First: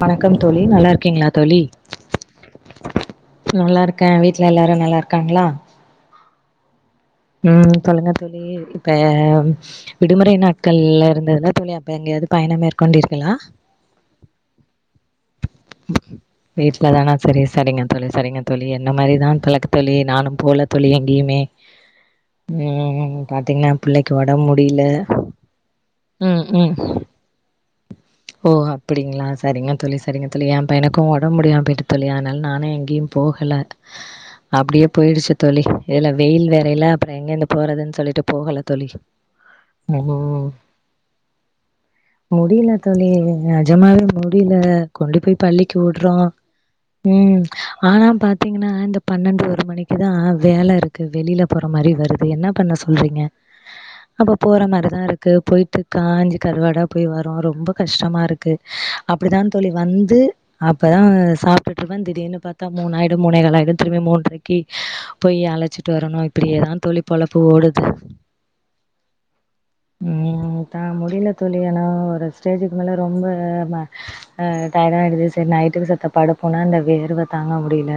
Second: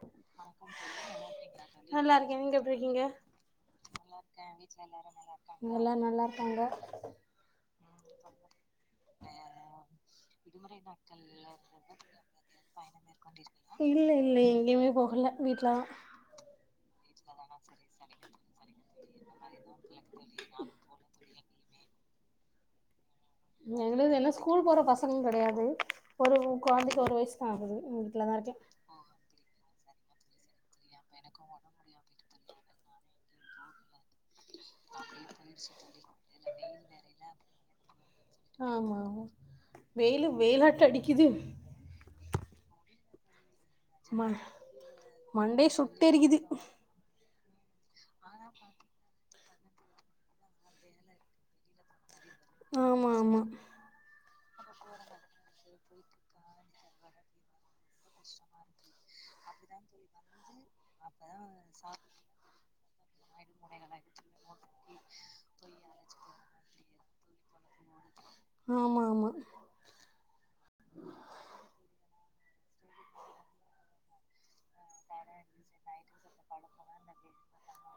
வணக்கம் தோழி நல்லா இருக்கிங்களா தோழி நல்லா இருக்கே நீங்க எப்டி இருக்கீங்க நல்லா இருக்கேன வீட்டுலே எல்லாரும் நல்லா இருக்காங்களா அங்க [inaudible] ம் சொல்லுங்க தோழி இப்ப விடுமுறை நாட்கள்ல இருந்துதுல்ல தோழி அப்ப எங்கயாவது பயண மேற்கொண்டிர்களா இல்ல இல்ல எங்கேயுமே போகல வீட்ல தா வீட்லதானா சரி சரிங்க தோழி சரிங்க தோழி என்ன மாரிதான் பழக்க தோழி நானும் போல தோழி எங்கியுமே ம் பாத்தீங்கன்னா எங்ளுது புள்ளைக்கு இன்னு ஒடம்பு ஸ்கூல் போற முடியல பசங்க கடையாது ஒரு ம் கொழந்தக்கி ம் ஒரு வயசுதா ஆகுது வீட்லதா ஓ! இருக்க அப்படிங்களா? சரிங்க தோழி, சரிங்க தோழி ஏம் பையனுக்கு ஒடம் முடியாம போய்ட்டு தோழி அனால நானு எங் கியும் போகல அப்டியே போயிடுச்சு தோழி இதுல வெயில் வேறைல்ல ப எங்கேந்து போறதுன் சொல்லிட்டு போகல தோழி ஆமா ஆமா ஓ வெயிலு வெயிலாட்ட அடிக்குது முடியில தோழி [unintelligible] ஜமாவே ம முடியில கொண்டு போய் மண்டய பள்ளிக்கு உட்றோ சுட்டெரிக்குது ம் ஆனா பாத்தீங்கன்னா இந்த பன்னெண்டு வ த்து மணிக்கிதா வேல இருக்கு வெளியில போ ற மாரி வரு து என்ன பண்ண ஆமா சொல்றீங்க ஆமா அப்போ போற மாரிதா இருக்கு போயிட்டு காஞ்சு கருவாடா போய் வரோ ரொம்ப கஷ்டமா இருக்கு அப்டிதா தோழி வந்து அப்தா சாப்ட்டுட்ருப்ப திடீனு பாத்தா மூணாயிடு மூணேகளாயிடு திரும்பி மூன்றக்கி போய் அழச்சிட்டு வரணு தா தோழி பொழப்பு ஓடுது ஆமா ஆமா ம் தான் முடியல தோழி எலாம் ஒரு ஸ்டேஜக்கு மேல ரொம்ப டயர்ட ஆகிடுது சரி நைட்டுக்கு சித்த படுப்போம்னா இந்த வேர்வை தாங்க முடியல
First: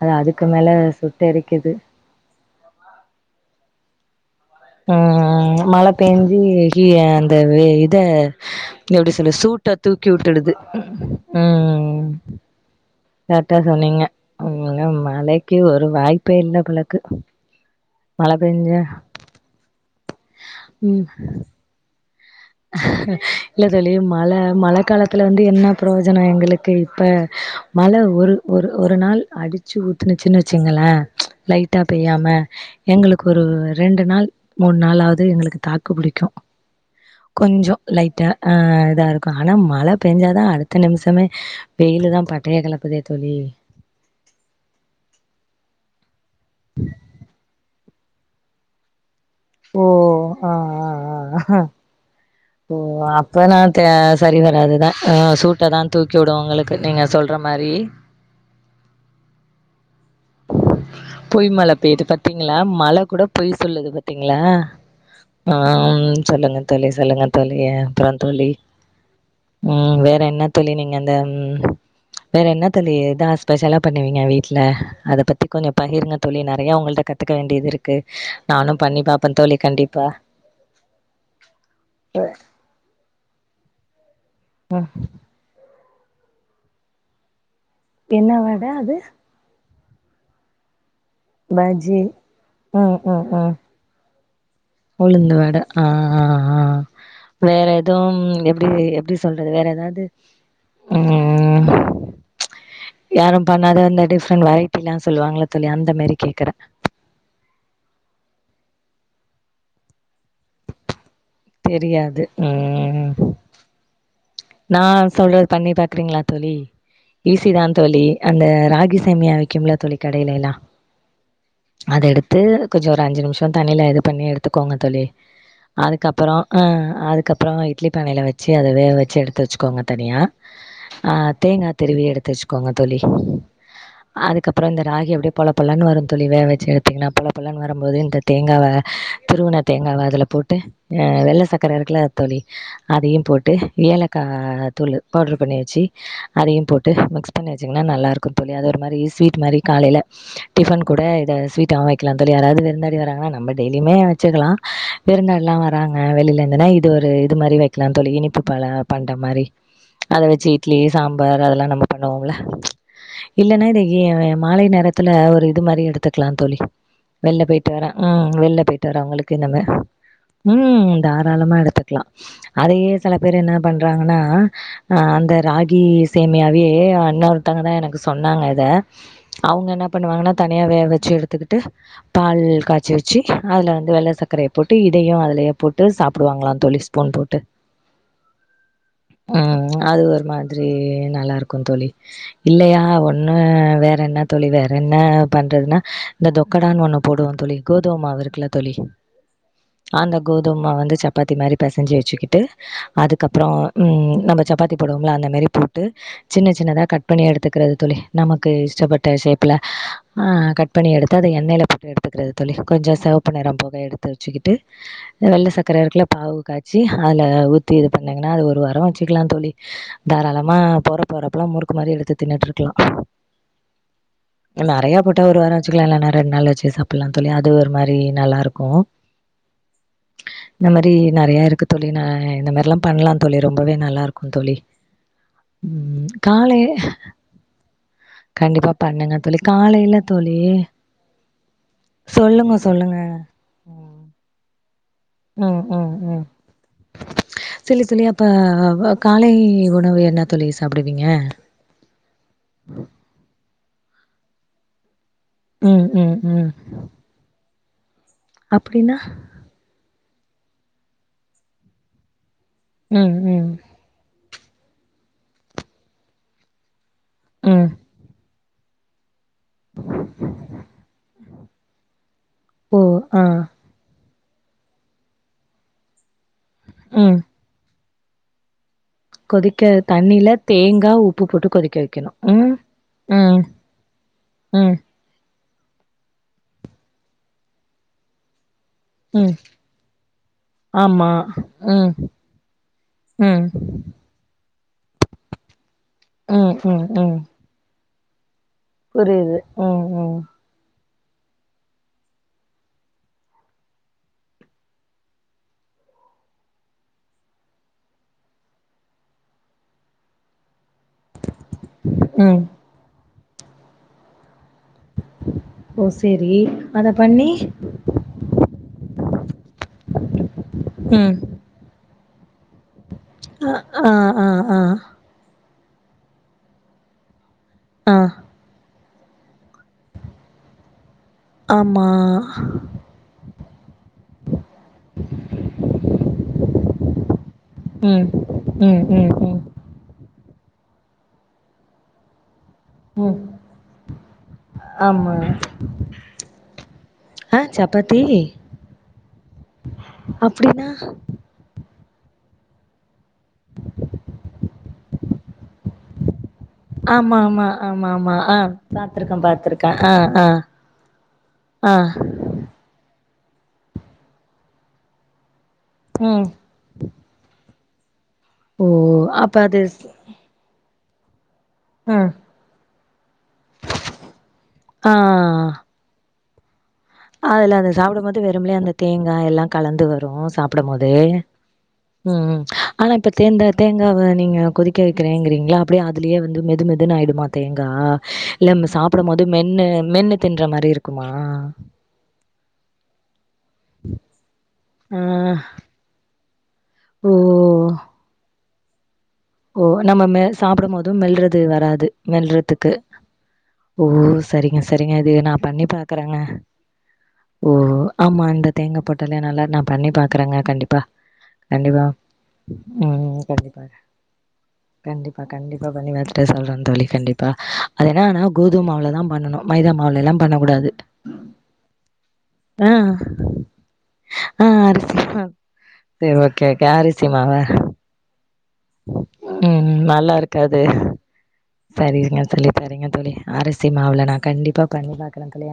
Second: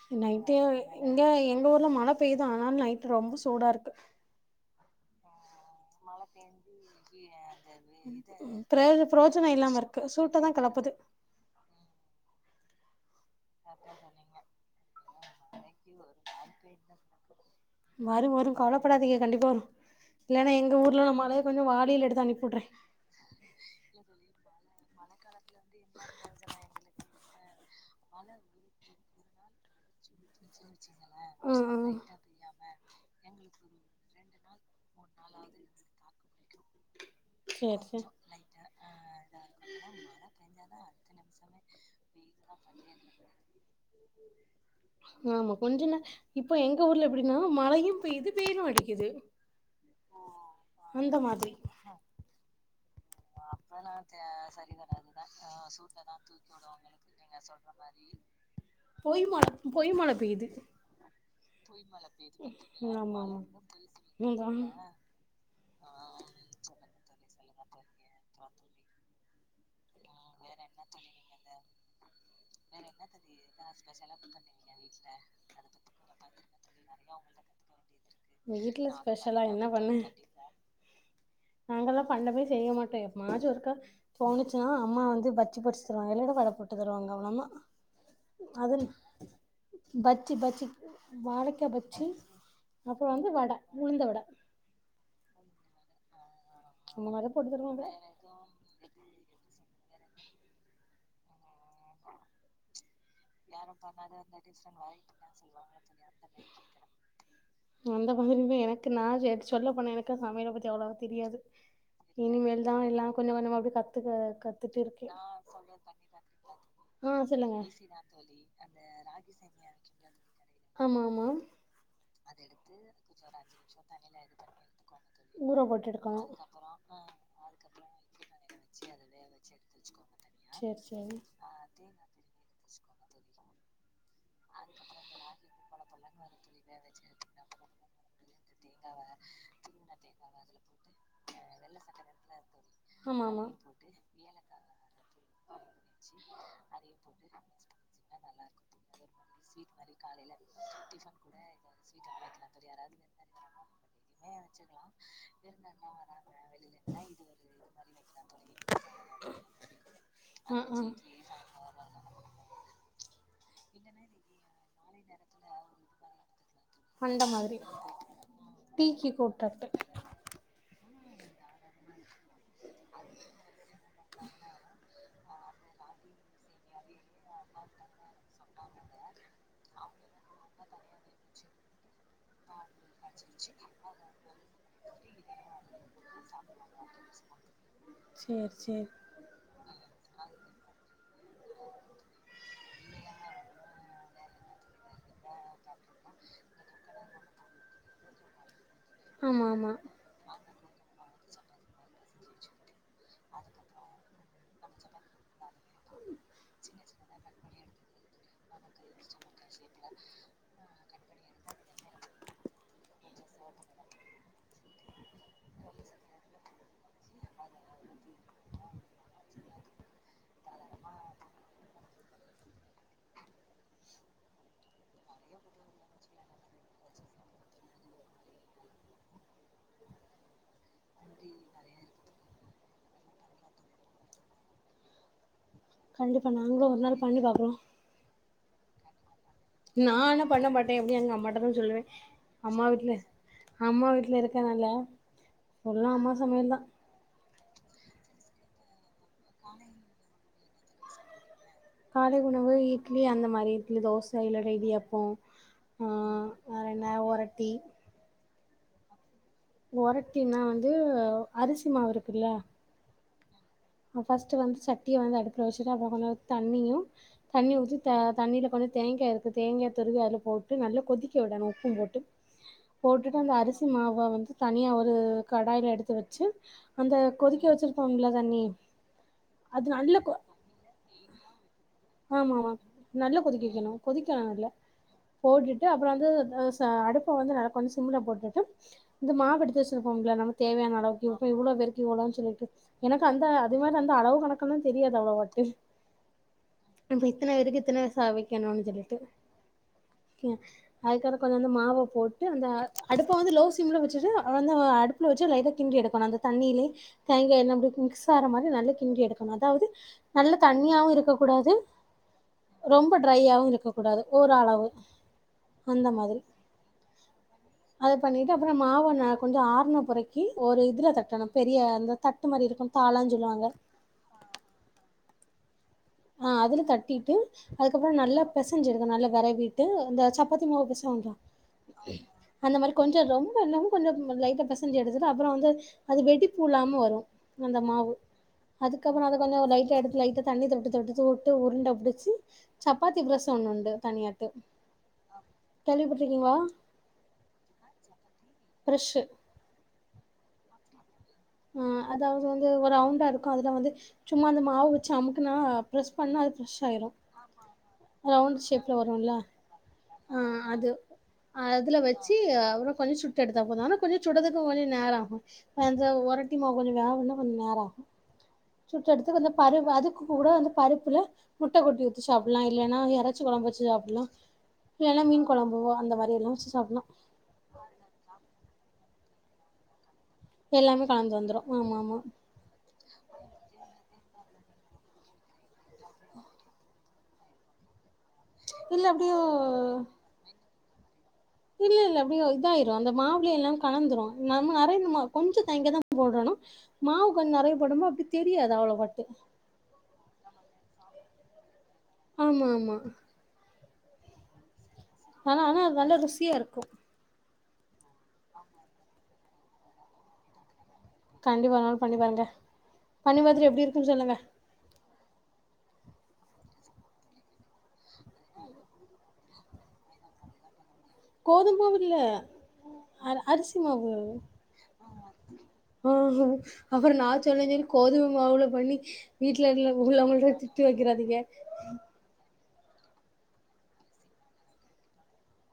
அது அதுக்கு நைட்டு மேல இங்க எங்க சுட்டெரிக்குது ஊர்ல மழ பெய்யுது ஆனாலு ரொம்ப சூடா இருக்கு. ம் மழைக்- பேஞ்சி அந்த இத இத பிரயோஜ எப்படி சொல்ல புரோஜன சூட்ட இல்லாம இருக்கு தூக்கி சூட்ட தா விட்டுடுது கெளப்புது உம் கரக்டா சொன்னீங்க மழைக்கு ஒரு வாய்ப்பே இல்லை போலிருக்கு வரு மழை வரு பெஞ்சா கவலப்படாதீங்க கண்டிப்பா வரு இல்லன்னா எங்க ஊர்ல நா மழைய கொஞ்சோ வாளில எடுத்து அனுப்பிவுட்றே இல்ல தோழி மழை மழை காலத்தில் வந்து வந்து என்ன பிரயோஜனம் எங்களுக்கு இப்ப மழை ஒரு ஒரு ஒரு நாள் அடிச்சு ஊத்துனுச்சுன்னு வச்சுக்கங்களேன் லைட்டா பெய்யாம எங்களுக்கு ஒரு ரெண்டு நாள் மூணு நாள் ஆகு எங்களுக்கு தாக்கு புடிக்கும். கொஞ்சோ சேர் சேர் லைட்டா ஆ தாருக் ஆனா மழை பெஞ்சாதா அடுத்த நிமிஷமே வெயிலுதா பட்டைய கெளப்புதே தோழி ஆமா கொஞ்ச நே இப்போ எங்க ஊர்ல எப்டின்னா மழையு இப்ப இது வெயிலு அடிக்குது ஓ ஆ ஆ அந்த மாதிரி ஆ ஆ ஓ அப்பனா த சரி வராதுதா அ சூட்ட தா தூக்கி வுடும் உங்களுக்கு நீங்க சொல்ற மாரி பொய் மழ பொய் மாழ பொய் மழை பெய்யுது பாத்தீங்களா மழை கூட பொய் சொல்லுது பாத்தீங்களா சொல்லிட்ருக்கீங்க ஆஹ் சொல்லுங்க தோழி சொல்லுங்க தோழி அ அப்றம் தோழி உம் வேற வேற என்ன தோழி நீங்க அந்த வேற என்ன தோழி எதா ஸ்பெஷலா பண்ணுவீங்க வீட்ல அத பத்தி கொஞ்சம் பகிருங்க தோழி நறைய உங்கள்ட கத்துக்க வேண்டியது இருக்கு நானு நாங்க பண்ணி பாப்ப ஸ்பெஷலா தோழி என்ன பண்ண கண்டிப்பா நாங்கல்லா பண்ணவே யா ம் அம்மா வந்து பஜ்ஜி பொரிச்சி தருவாங்க இல்லன்னா வட போட்டு தருவாங்க எங்கம்மா என்ன வட அது பஜ்ஜி பஜ்ஜி வாழைக்கா பஜ்ஜி ம் அப்பறம் ம் வந்து ம் வட உளுந்த வட உளுந்து வட ஆ ஆ ஆ அந்த மாரி போட்டு வேற தருவாங்க எதும் எப்டி எப்டி சொல்றது வேற எதாவ து ம் ம் யாரும் பண்ணாத இந்த டிஃப்ரெண்ட் வெரைட்டிலா சொல்லுவாங்கள தோழி அந்த மாரி கேக்குறே அந்த மாதிரி தா எ எனக்கு நா எதாச் சொல்ல போனா எனக்கு சமையல் பத்தி அவ்ளோவா தெரியாது தெரியாது இனிமேல் தா எல்லா ம் கொஞ்சம் கொஞ்சமா அப்டி கத்துக்க கத்துட்டு நா இருக்கே சொல்றது பண்ணி பாக்குறீங்களா தோழி ஆ ஈஸி சொல்லுங்க தா தோழி அந்த ராகி சேமியா விக்கிம்ல தோழி கடையிலல்லா ஆமா ஆமா அத எடுத்து கொஞ்ச ஒரு அஞ்சு நிமிஷம் தண்ணியில இது பண்ணி எடுத்துக்கோங்க தோழி ஊற போட்டு அதுக்கப் எடுக்கணு ஆ அப்பறோ அ அதுக்கப்பற இட்லி பானைல வச்சி அத வேவ வச்சி எடுத்து வச்சிக்கோங்க தனியா தண்ணி போட்டு ஏலக்கா வச்சு ஆ தேங்கா திருவி எடுத்து வச்சிக்கோங்க தோழி அதுக்கப்பற இந்த ராகி அப்டியே பொலப்பெலன்னு வரு தோழி வேகவச்சி எடுத்தீங்கன்னா பொலப்பொலன்னு வரும்போது இந்த தேங்காவ திருவுன தேங்காவ அதுல போட்டு அ வெள்ள சக்கர இருக்கல தோழி அதையு போட்டு ஏலக்கா தூளு பவுட்ரு பண்ணி வச்சு அதையு போட்டு மிக்ஸ் பண்ணி வச்சிங்கன்னா நல்லாயிருக்கு தோழி அது ஒரு மாரி அது ஸ்வீட் மாரி காலைல டிபன் கூட இத ஸ்சுவிட்டாவு வைக்கலா தோழி யாராவது விருந்தாடி வராங்கனா நம்ம டெய்லிமே வச்சிக்கலா விருந்தாடிலா வராங் நாங்க வெளியில இருந்தா இது ஒரு இது மாதிரி வைக்கலாம் தோழி இனிப்பு பழ பண் மாதிரி அதை வச்சு இட்லி சாம்பார் அதெல்லாம் நம பண்ணுவோம் இல்லன்னா ஏ மாலை நேரத்துல ஒரு இது மாதிரி எடுத்துக்கலா தோழி அந்த வெளில மாதிரி போயிட்டு வர ம் வெளில போயிட்டு டீக்கு வரவங்களுக்கு நம்ம கூப்டாப்டி ம் தாராளமா எடுத்துக்கலா அதையே சில பேர் என்ன பண்ற றாங்கனா அந்த ராகி சேம்யாவே அன்னா தாங்கதா எனக்கு சொன்னாங்க இத அவங்க என்ன பண்ணுவாங்கான தனியா வேக வச்சு எடுத்துக்கிட்டு பால் காய்ச்சி வச்சு அதுல வந்து வெள்ளை சர்க்கரைய போட்டு இதையு லேயபோட்டு சாப்டுவாங்களா ஸ்பூன் போட்டு சேரி சேரி அது ஒரு மாதுரி நல்லா இருக்கு தோழி இல்லையா ஒன்னு வேற என்ன தொழி வேர் என்ன பண்றதுன்னா இந்த தொக்கடான்னு ஒன்னு போடுவோ தோழி கோதுமமாவு இருக்குல தோழி ஆமா ஆமா கோதுமமாவு வந்து சப்பாத்தி மாரி பசஞ்சு வச்சுக்கிட்டு அதுக்கப்புற ம் நம்ப சப்பாத்தி போடுவோம்ல அந்த மாரி போட் டு சின்ன சின்னதா கட் பணி எடுத்துக்றது தோழி நமக்கு இஷ்டப்பட்ட ஷேப்பிலே அ கட் பண்ணி எடுத்து அத எண்ணயில போட்டு எடுத்துக்றது தோழி கொஞ்ச செவப்பு நெற போக எடுத்து வச்சுக்கிட்டு வெள்ள சக்கர இருக்குல பாகு காய்ச்சி அதுல ஊத்தி இது பண்ணீங்கன்னா அது ஒரு வார வச்சுக்லாம தோழி தாராளமா போறப்ப வறப்பல்லா முறுக்கு மாரி எடுத்து தின்னுட்ருக்லா நெறையா போட்டா ஒரு வாரம் வச்சுக்கலாம் இல்லனா ரெண்டு நாள் வச்சு சாப்பிடலாம் தோழி அது ஒரு மாரி நல்லா இருக்கும் இந்த மாரி நிறைய இருக்கு தோழி ந இந்த மாரிலாம் பண்ணலாம் தோழி ரொம்பவே நல்லா இருக்கும் தோழி ம் கண்டிப்பா நாங்களு காலையி ஒரு நாள் பண்ணி பாக்குறோ கண்டிப்பா பண்ணுங்க தோழி நான் என்ன தோழி பண்ண மாட்டேன் எப்படி எங்க அம்மாட்டாதான் சொல்லுவேன் சொல்லுங்க அம்மா வீட்டுல சொல்லுங்க. அம்மா ம் வீட்டுல இருக் னால ம் ம் ம் தோழி தோழி அப்ப வ காலை உணவு என்ன தோழி சாப்பிடுவீங்க தோசை இல்ல இடியாப்பம் ம் ஆ ம் வேற என்ன ஒரட்டி அப்படின்னா உரட்டினா வந்து அரிசி மாவு இருக்குல்ல ம் ம் ஃபஸ்ட்டு வந்து சட்டியை வந்துஅடுப்புல வச்சுட்டு அப்புறம் கொஞ்ச தண்ணியும் தண்ணி ம். ஊத்திஅ தண்ணில கொஞ்ச தேங்கா எடு த்து தேங்கா துருவி அதுல போட்டு நல்லா கொதிக்க போடணும் உப்பும் போட்டு ஓ போட்டுட்டு ஆ அந்த அரிசி மாவா வந்து தனியா ஒரு கடாயில எடுத்து வச்சு அந்த ம். கொதிக்க வச்சிரு ஹோம்ல தண்ணி அது கொதிக்க நல்ல கொ தண்ணில தேங்கா உப்பு போட்டு கொதிக்க வைக்கணும். ஆமா ஆமா ம் நல்லா ம் கொதிக்கவைக்கணும் கொதிக்கலாம் நல்ல ம் போட்டுட்டு ட்டு அப்புறம் வந்து அடுப்ப வந்து நல்ல கொஞ்ச சிம்ல போட்டுட்டு இந்த ம். மாவ எடுத்து வச்சிருப்போம்ள நமக்கு தேவையான ஆமா அளவுக்கு இப்ப இவ்வளவு பேருக்கு ம் இவ்ளோனு சொல்லிட்டு எனக்கு அந்த ம் அது மாதிரி அந்த அளவு கணக்கு அதல்லா தெரியாது அவ்வளோவாட்டு உம் உம் உம் சவி புரியுது உம் உம் அதுக்கப்றம் கொஞ்சம் அந்த மாவ போட்டு அந்த அடுப்ப வந்து லோ ஸீம்ல வச்சுட்டு வ அடுப்புல வச்சு லைட்டா கிண்ட்றி எடுக்கணும் அந்த தண்ணியில தேங்காய் என்ன மிக்ஸ் ஆற மாதிரி நல்லா கிண்டறி எடுக்கணும் அதாவது நல்லா தண்ணியாவும் இரு கூடாது ம் ரொம்ப ட்ரையாவும் இருக்ககூடாது ஓரளவும் ஓ அந்த மாதிரி சேரி அத பண்ணி அத பண்ணிட்டு அப்புறம் மாவு ந கொஞ்ச ஆ றைக்கு ஒரு இதுல தட்டணம் பெரிய அந்த தட்டு மாரி இருக்கும் தாளான்னு சொல்லுவாங்க அஹ் ஆஹ் ஆஹ் ஆஹ் ஆஹ் அதுல தட்டிட்டு ஆ அதுக்கப்புறம் நல்லா பெசஞ்சிருக்கு அதனல்லா வற இந்த சப்பாத்தி மாவு பெசவாங்ள ஆமா அந்த மாதிரி கொஞ்சம் கொஞ்சம் கொஞ்சம் லைட்டா பெச செஞ்சு எடுத்துட்டு அப்புறம் வந்து அது வெடிப்புலாம வரும் அந்த மாவு ம் ம் அதுக்கப்றம் ம் அத கொஞ்ச ம் லைட்டா எடுத்து லைட்டா தண்ணி தொடுத்து விட்டு உருண்ட புடிச்சு சப்பாத்தி ம் ப்ரஸ் ஒண்ணுண்டு தனியாட்டு ஆமா கேள்விப்பட்டிருக்கீங்களா ஆ ப்ரஸ்ஸு அப்படின்னா அதாவது வந்து ஒரு அவுண்டா இருக்கும் அதுல வந்து சும்மா அந்த மாவு வச்சு அமுக்குனா ப்ரெஸ் பண்ணா பிரஸ் ஆயிரும் ஆமா ஆமா ஆமா ஆமா ஆ ரவுண்டு ஷேப்ல வரும்ல பாத்துருக்கே பாத்துருக்கே ஆ ஆ அது ஆ அதுல வெச்சு எடுத்தா போது ஆனா கொஞ்சம் சுறதுக்கு கொஞ்ச நேரம் ஆகும் அந்த ஒரு ம் திமா கொஞ்ச வேலன்ன பண்ண நேராகு ஓ சுற்றடத்துக் கொஞ்ச அப்ப அது பருவ அதுக் கூட வந்து பரு இல்ல முட்ட கொட்டி வெச்சி ம் சாப்பலாம் இல்ல நா எற ச்சு கொழம்ப வச்சு சாப்ட்லாம் இல்லனா மீன் ஆ கொழம்புவோ அந்த மாரி எல்லா சாப்பலாம் அதுல அத சாப்புடும் போது வெரும்புலே அந்த தேங் கா எல்லா கலந்து வ ரு சாப்படும் எல்லாமே போதூ கலந்து வந்துரு ஆமா ஆமா ம் ம் அனா இப்ப தேன்தா தேங் த வ நீங்க கொதிக்க வெக்கறேங்றீங்களா அப்படே அதுலயே வந்து மெது மெதுன்னு ஆயிடுமா தேங்கா இல்ல ம் சாப்படும் போது மென்னு மென்னு தின்ற மாரி இருக் அமா அப்படியோ இதாயிரு அந்த மாவுலே எல்லா கலந்துரு நம்ம ஆ அரையனுமா கொஞ்ச தேங்கா தா போடனு மாவு ஓ கொஞ்ச நறையா போட்டம்னா அப்டே தெரியாது. அது அவ்ளோ பட்டு ஓ நம்ம மே சாப்படும் போது மெல்றது வரா து ஆமா மெல்றதுக்கு ஆமா ஓ சரிங்க செரிங்க இது நா ஆனா ஆனா பண்ணி அது நல்லா பாக்கறங்க ருசியா இருக்கு ஓ ஆமா இந்த தேங்கா போட்டாலே நல்லா நான் பண்ணி பாக்குறேங்க கண்டிப்பா கண்டிப்பா மேம் பண்ணி பாருங்க ம் பண்ணி பாத்துட்டு கண்டிப்பா எப்புடி இருக்குன்னு சொல்லுங் கண்டிப்பா கண்டிப் ப்புறோ பண்ணி பாத்துட்டு சொல்றன் தோழி கண்டிப்பா அது என்ன ஆனா கோதுமாவுல தான் பண்ணணும் மைதா மாவுல எல்லா பண்ணக் கூடாது கோதும் மாவு இல்ல அர அரிசி மாவு ஆ அரிசி மாவு சரி ஓகே ஓகே [unintelligible] அப்புறம் அரிசி நான் மாவா சொல்ல சொல்லி கோதும மாவுல பண்ணி வீட்ல ம் இருல நல்லா இருக்காது. உள்ளவங்கள்ட்ட [unintelligible] வக்கிறாதீங்க சரிங்க தோழி சரிங்க தோழி ஆரிசி மாவுல நா கண்டிப்பா பண்ணி பாக்குறேன் ஆ தோழி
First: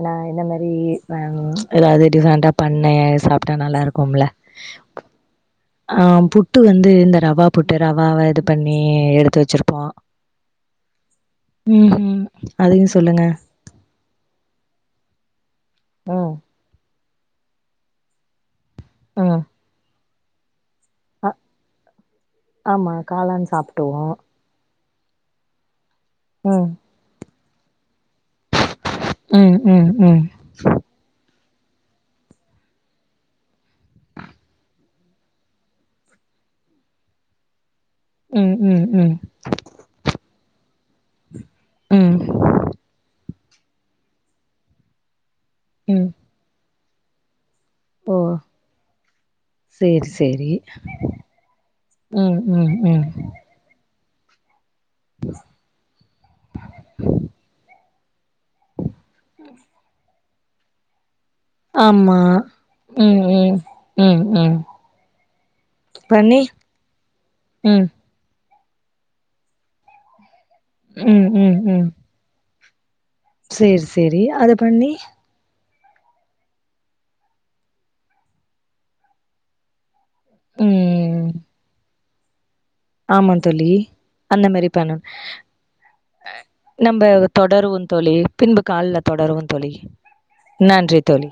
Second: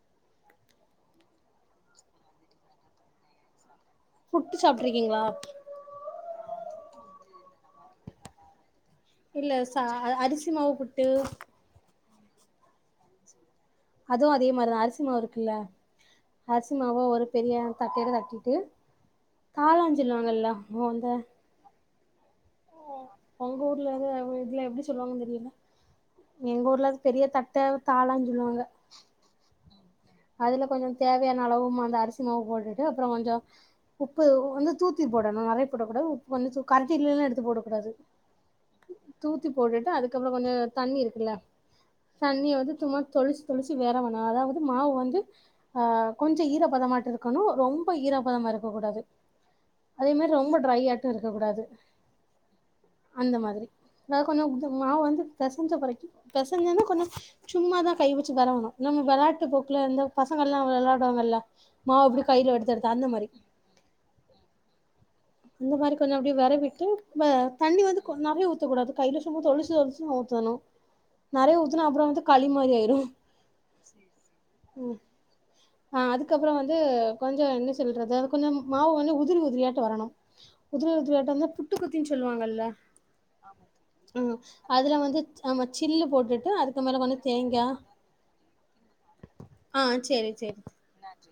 ஆனா இந்த மாரி அம் ஏதாவது டிஃப்ரெண்ட்டா பண்ணு சாப்டா நல்லாருக் கும்ல புட்டு சாப்ட்ருக்கீங்களா ஆஹ் புட்டு வந்து இந்த ரவா போட்டு ரவாவா இது பண்ண எடுத்து இல்ல ச வச்சிருப்போம் அரிசி மாவு புட்டு உம்ஹிம் அதயு சொல்லுங்க அதுவு அதே மாரி தா அரிசி மாவு இருக்குல்ல ம் அரிசிமாவா ஒரு பெரிய தட்டையட தட்டீட்டு ம் காளான் சில்வாங்கல்லா ஓ அந்த ஆ ஆமா காளான் உங்க ஊர்ல சாப்டுவோ இத இதுலா எப்டி சொல்லுவாங்கன்னு தெரியல எங்க ம் ஊர்ல அது பெரிய தட் தேவ தாளான்னு சொல்லுவாங்க ம் ம் ம் அளவும் அந்த அரிசி மாவு போட்டுட்டு அப்பறோ கொஞ்சோ உப்பு வந்து தூத் தூத்து போடணு நெறையா போடக்கூடாது உப்பு வந்து தூ கரண்டில்லா எடுத்து போடகூடாது ம் ம் ம் தூத்தி போட்டுட்டு அதுக்கப்பறோ கொஞ்சோ தண்ணி இருக்குல்ல ம் தண்ணிய வந்து சும்மா தொளிச் தொளிச்சி வேறவணு அதாவது மாவு வந்து ஆ ம் கொஞ்சோ ஈர பதமாட் இருக்கணு ரொம்ப ஓ ஈராபதமா இருக்க கூடாது சேரி அதே மாரி சேரி ரொம்ப டிரை ஆட்டு இருக்க கூடாது ம் ம் ம் அந்த மாதிரி நா கொஞ்சோ மாவு வந்து பெசஞ்ச வரைக்கு பெசஞ்சேன்ன கொஞ்சோ சும்மா தா கை வச் வேறவணு நம்ம வெளாட்டு போக்குல எந்த பசங்கள்ல்லா வெளாடுவாங்கல்ல ஆமா இப்டி கையில எடுத்து எடுத்து அந்த ம் மாரி ம் ம் ம் இந்த மாரி கொஞ்சோ அப்டியே பண்ணி வேறவீட்டு வே தண்ணி ம் வந்து கொ நா அப்டியே ஊத்த கூடாது கைல சும்மா தொளிச்சி தொளிச்சி தா ஊத்தணு ம் ம் நெறையா ஊத்துனா ம் அப்பறோ வந்து களி மாரி ஆயிரு சேரி சேரி அத பண்ணி ஆஹ் அதுக்கப்புறம் வந்து கொஞ்சம் என்ன சொல்றது கொஞ்சம் மாவு வந்து உதிரி உதிரியாட்டு வரணு உதிரி ம் உதிரியாட்டந்தா புட்டுக்கு ரின் சொல்லுவாங்கல்ல ஆமா தோழி ம் அந்த மாரி அதுல பண்ணும் வந்து ஆமா சில்லு போட்டுட்டு அதுக்கு மேல நம்ம கொஞ்சோ தேங்கா தொடரு வோ தோழி பின்பு கால்ல தொடருவோ தோழி ஆ சேரி சேரி நன்றி தோழி